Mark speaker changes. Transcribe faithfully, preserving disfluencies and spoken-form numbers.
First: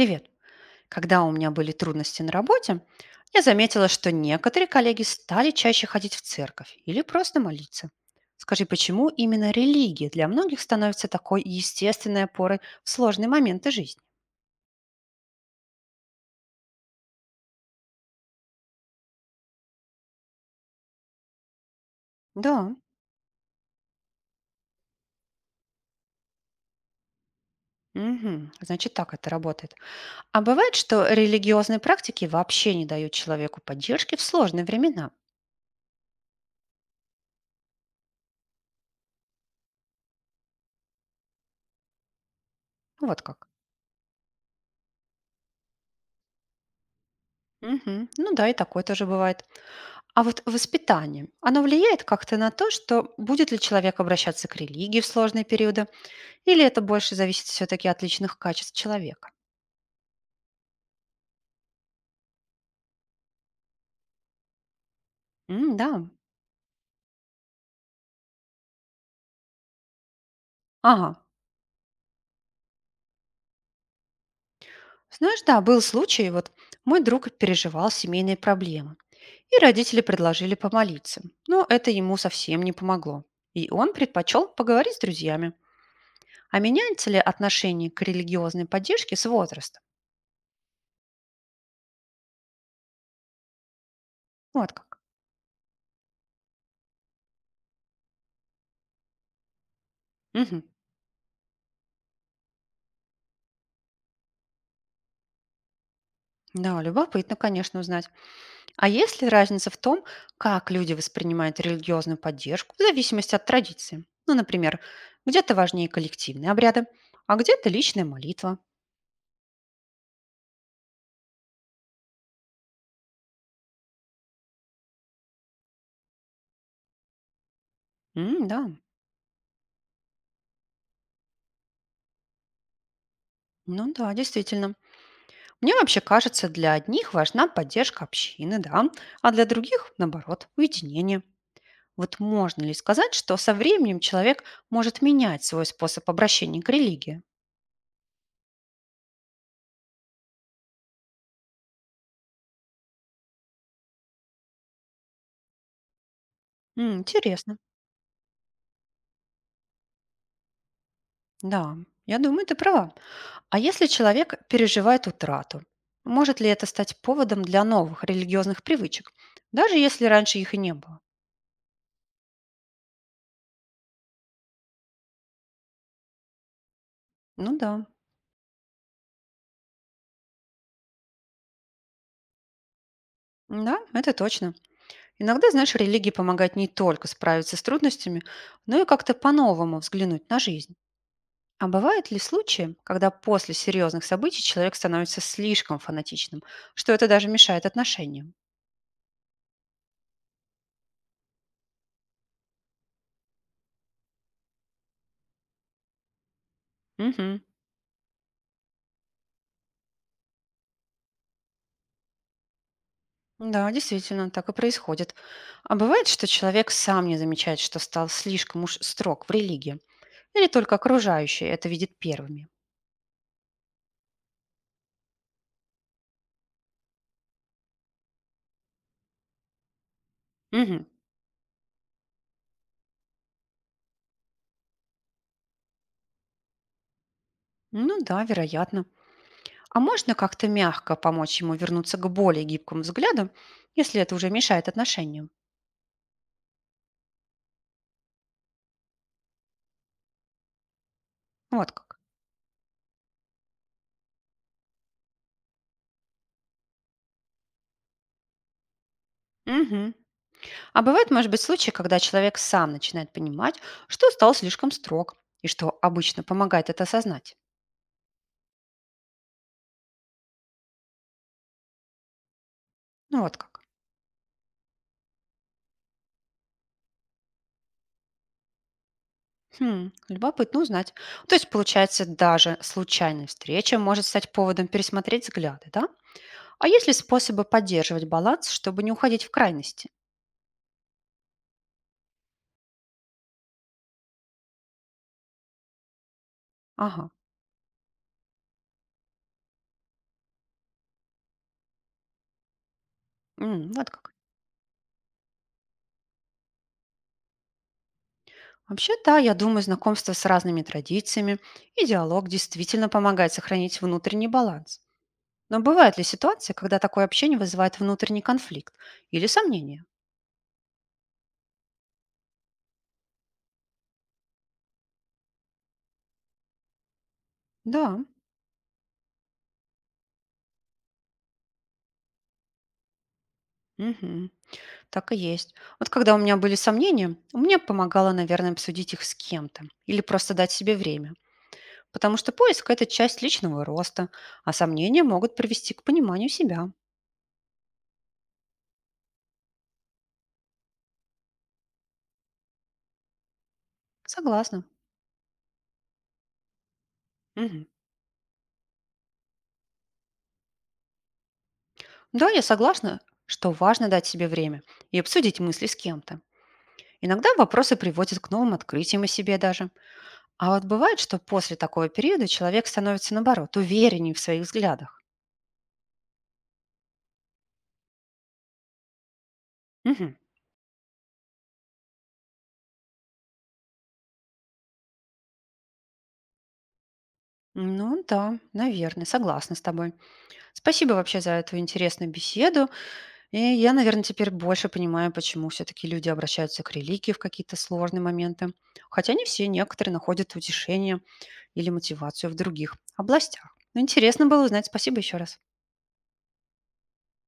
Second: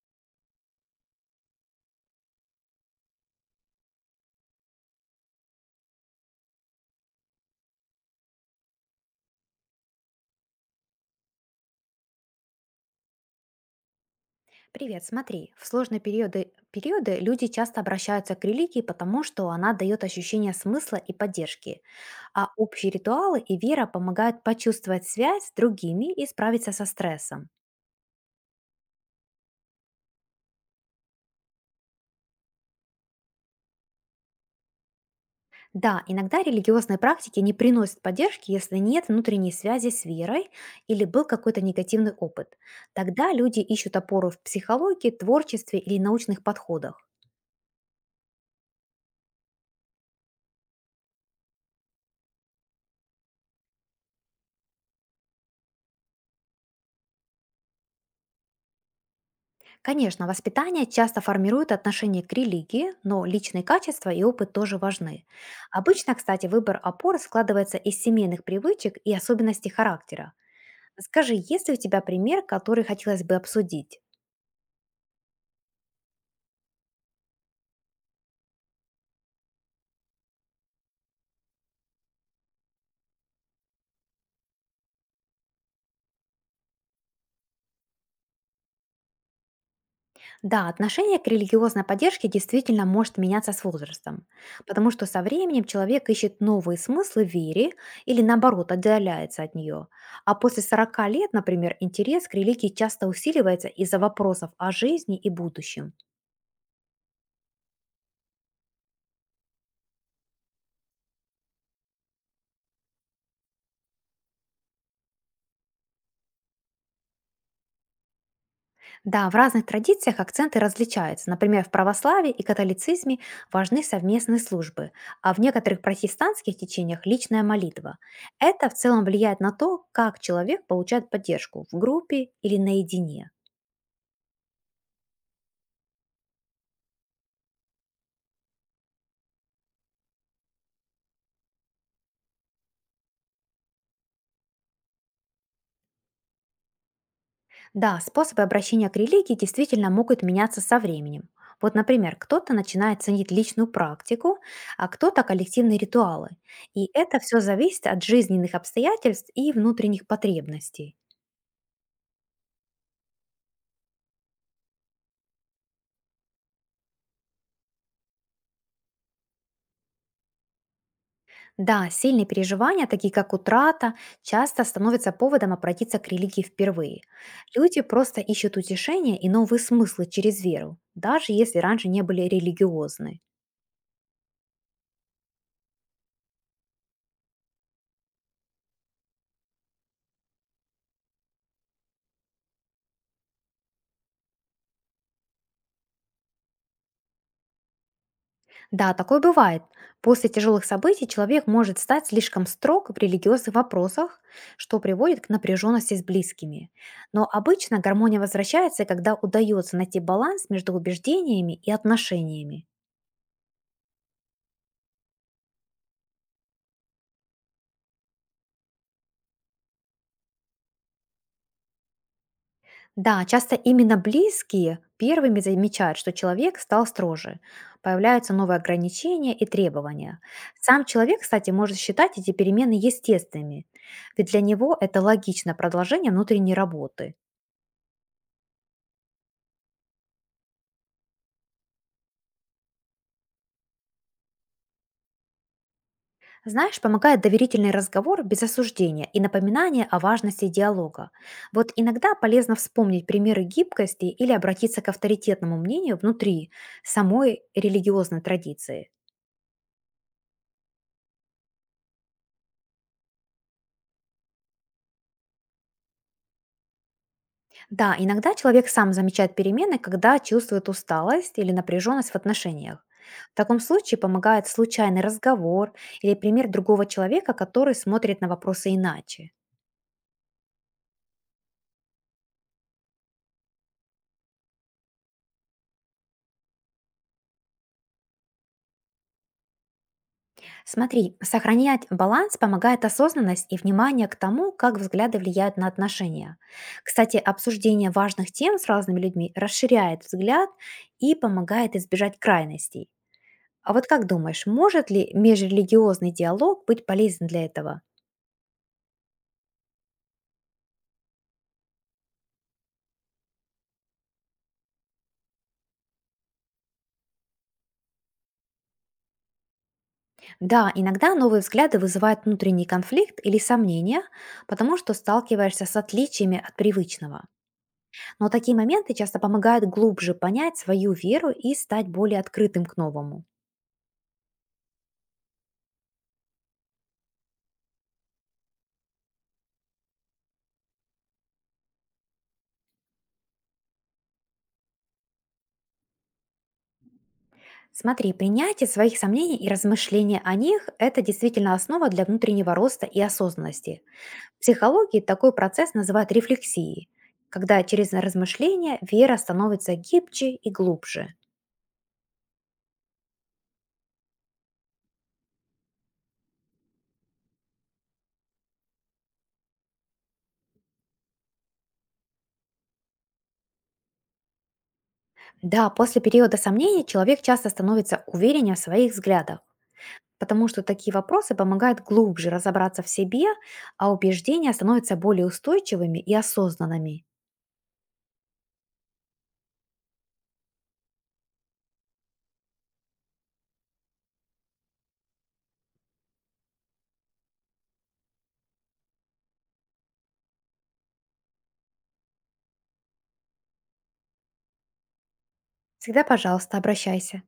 Speaker 1: Привет. Когда у меня были трудности на работе, я заметила, что некоторые коллеги стали чаще ходить в церковь или просто молиться. Скажи, почему именно религия для многих становится такой естественной опорой в сложные моменты жизни?
Speaker 2: Привет, смотри, в сложные периоды, периоды люди часто обращаются к религии, потому что она дает ощущение смысла и поддержки, а
Speaker 1: Да,
Speaker 2: общие ритуалы и вера помогают почувствовать связь с другими и справиться со стрессом.
Speaker 1: мгм, значит так это работает. А бывает, что религиозные практики вообще не дают человеку поддержки в сложные времена.
Speaker 2: Да, иногда религиозные практики не приносят поддержки, если нет внутренней связи с верой или был какой-то негативный опыт.
Speaker 1: Вот
Speaker 2: Тогда
Speaker 1: как.
Speaker 2: люди ищут опору в психологии, творчестве или научных подходах.
Speaker 1: Мгм, ну да, и такое тоже бывает. А вот воспитание, оно влияет как-то на то, что будет ли человек обращаться к религии в сложные периоды, или это больше зависит все-таки от личных качеств человека?
Speaker 2: Конечно, воспитание часто формирует отношение к религии, но личные качества и опыт тоже важны.
Speaker 1: М, да,
Speaker 2: Обычно, кстати, выбор опоры складывается из семейных привычек и особенностей характера.
Speaker 1: ага.
Speaker 2: Скажи, есть ли у тебя пример, который хотелось бы обсудить?
Speaker 1: Знаешь, да, был случай, вот мой друг переживал семейные проблемы, и родители предложили помолиться, но это ему совсем не помогло. И он предпочел поговорить с друзьями. А меняется ли отношение к религиозной поддержке с возрастом?
Speaker 2: Да, отношение к религиозной поддержке действительно может меняться с возрастом,
Speaker 1: Вот
Speaker 2: потому
Speaker 1: как.
Speaker 2: что со временем человек ищет новые смыслы в вере или наоборот отдаляется от нее. А после
Speaker 1: Мгм.
Speaker 2: сорока лет, например, интерес к религии часто усиливается из-за вопросов о жизни и будущем.
Speaker 1: Да, любопытно, конечно, узнать. А есть ли разница в том, как люди воспринимают религиозную поддержку в зависимости от традиции? Ну, например, где-то важнее коллективные обряды, а где-то личная молитва.
Speaker 2: Да, в разных традициях акценты различаются. Например, в православии и католицизме важны совместные службы, а в некоторых протестантских течениях– личная молитва.
Speaker 1: М, да,
Speaker 2: Это в целом влияет на то, как человек получает поддержку– в группе или наедине.
Speaker 1: ну да, действительно. Мне вообще кажется, для одних важна поддержка общины, да, а для других, наоборот, уединение. Вот можно ли сказать, что со временем человек может менять свой способ обращения к религии?
Speaker 2: Да, способы обращения к религии действительно могут меняться со временем. Вот, например, кто-то начинает ценить личную практику, а кто-то коллективные ритуалы. И
Speaker 1: М,
Speaker 2: это все
Speaker 1: интересно.
Speaker 2: зависит от жизненных обстоятельств и внутренних потребностей.
Speaker 1: Да, я думаю, ты права. А если человек переживает утрату, может ли это стать поводом для новых религиозных привычек, даже если раньше их и не было?
Speaker 2: Да, сильные переживания, такие как утрата, часто становятся поводом обратиться к религии впервые.
Speaker 1: Ну да,
Speaker 2: Люди просто ищут утешения и новые смыслы через веру, даже если раньше не были религиозны.
Speaker 1: да, это точно. Иногда, знаешь, религии помогают не только справиться с трудностями, но и как-то по-новому взглянуть на жизнь. А бывают ли случаи, когда после серьезных событий человек становится слишком фанатичным, что это даже мешает отношениям?
Speaker 2: Да, такое бывает. После тяжелых событий человек может стать слишком строг в религиозных вопросах, что приводит к напряженности с близкими. Но
Speaker 1: Угу.
Speaker 2: обычно гармония возвращается, когда удается найти баланс между убеждениями и отношениями.
Speaker 1: Да, действительно, так и происходит. А бывает, что человек сам не замечает, что стал слишком уж строг в религии. Или только окружающие это видят первыми?
Speaker 2: Да, часто именно близкие первыми замечают, что человек стал строже. Появляются новые ограничения и требования. Сам
Speaker 1: Мгм.
Speaker 2: человек, кстати, может считать эти перемены естественными, ведь для него это логичное продолжение внутренней работы.
Speaker 1: Ну да, вероятно. А можно как-то мягко помочь ему вернуться к более гибкому взгляду, если это уже мешает отношениям?
Speaker 2: Знаешь, помогает доверительный разговор без осуждения и напоминание о важности диалога.
Speaker 1: Вот
Speaker 2: Вот
Speaker 1: как.
Speaker 2: иногда полезно вспомнить примеры гибкости или обратиться к авторитетному мнению внутри самой религиозной традиции.
Speaker 1: Мгм. А бывают, может быть, случаи, когда человек сам начинает понимать, что стал слишком строг, и что обычно помогает это осознать.
Speaker 2: Да, иногда человек сам замечает перемены, когда чувствует усталость или напряженность в отношениях.
Speaker 1: Ну
Speaker 2: В
Speaker 1: вот
Speaker 2: таком
Speaker 1: как.
Speaker 2: случае помогает случайный разговор или пример другого человека, который смотрит на вопросы иначе.
Speaker 1: Хм, любопытно узнать. То есть, получается, даже случайная встреча может стать поводом пересмотреть взгляды, да? А есть ли способы поддерживать баланс, чтобы не уходить в крайности?
Speaker 2: Смотри, сохранять баланс помогает осознанность и внимание к тому, как взгляды влияют на отношения.
Speaker 1: Ага,
Speaker 2: Кстати, обсуждение важных тем с разными людьми расширяет взгляд и помогает избежать крайностей. А
Speaker 1: м,
Speaker 2: вот
Speaker 1: вот
Speaker 2: как
Speaker 1: как.
Speaker 2: думаешь, может ли межрелигиозный диалог быть полезен для этого?
Speaker 1: Вообще, да, я думаю, знакомство с разными традициями и диалог действительно помогает сохранить внутренний баланс. Но бывает ли ситуация, когда такое общение вызывает внутренний конфликт или сомнения?
Speaker 2: Да, иногда новые взгляды вызывают внутренний конфликт или сомнения, потому что сталкиваешься с отличиями от привычного.
Speaker 1: Да,
Speaker 2: Но такие моменты часто помогают глубже понять свою веру и стать более открытым к новому.
Speaker 1: мгм, так и есть. Вот когда у меня были сомнения, мне помогало, наверное, обсудить их с кем-то или просто дать себе время. Потому что поиск– это часть личного роста, а сомнения могут привести к пониманию себя.
Speaker 2: Смотри, принятие своих сомнений и размышления о них– это действительно основа для внутреннего роста и осознанности. В
Speaker 1: Согласна.
Speaker 2: психологии такой процесс называют рефлексией, когда
Speaker 1: Мгм.
Speaker 2: через размышления вера становится гибче и глубже.
Speaker 1: Да, я согласна, что важно дать себе время и обсудить мысли с кем-то. Иногда вопросы приводят к новым открытиям о себе даже. А вот бывает, что после такого периода человек становится, наоборот, увереннее в своих взглядах.
Speaker 2: Да, после периода сомнений человек часто становится увереннее в своих взглядах.
Speaker 1: Мгм.
Speaker 2: Потому что такие вопросы помогают глубже разобраться в себе, а убеждения становятся более устойчивыми и осознанными.
Speaker 1: Ну да, наверное, согласна с тобой. Спасибо вообще за эту интересную беседу. И я, наверное, теперь больше понимаю, почему все-таки люди обращаются к религии в какие-то сложные моменты. Хотя не все, некоторые находят утешение или мотивацию в других областях. Но интересно было узнать. Спасибо еще раз.
Speaker 2: Всегда, пожалуйста, обращайся.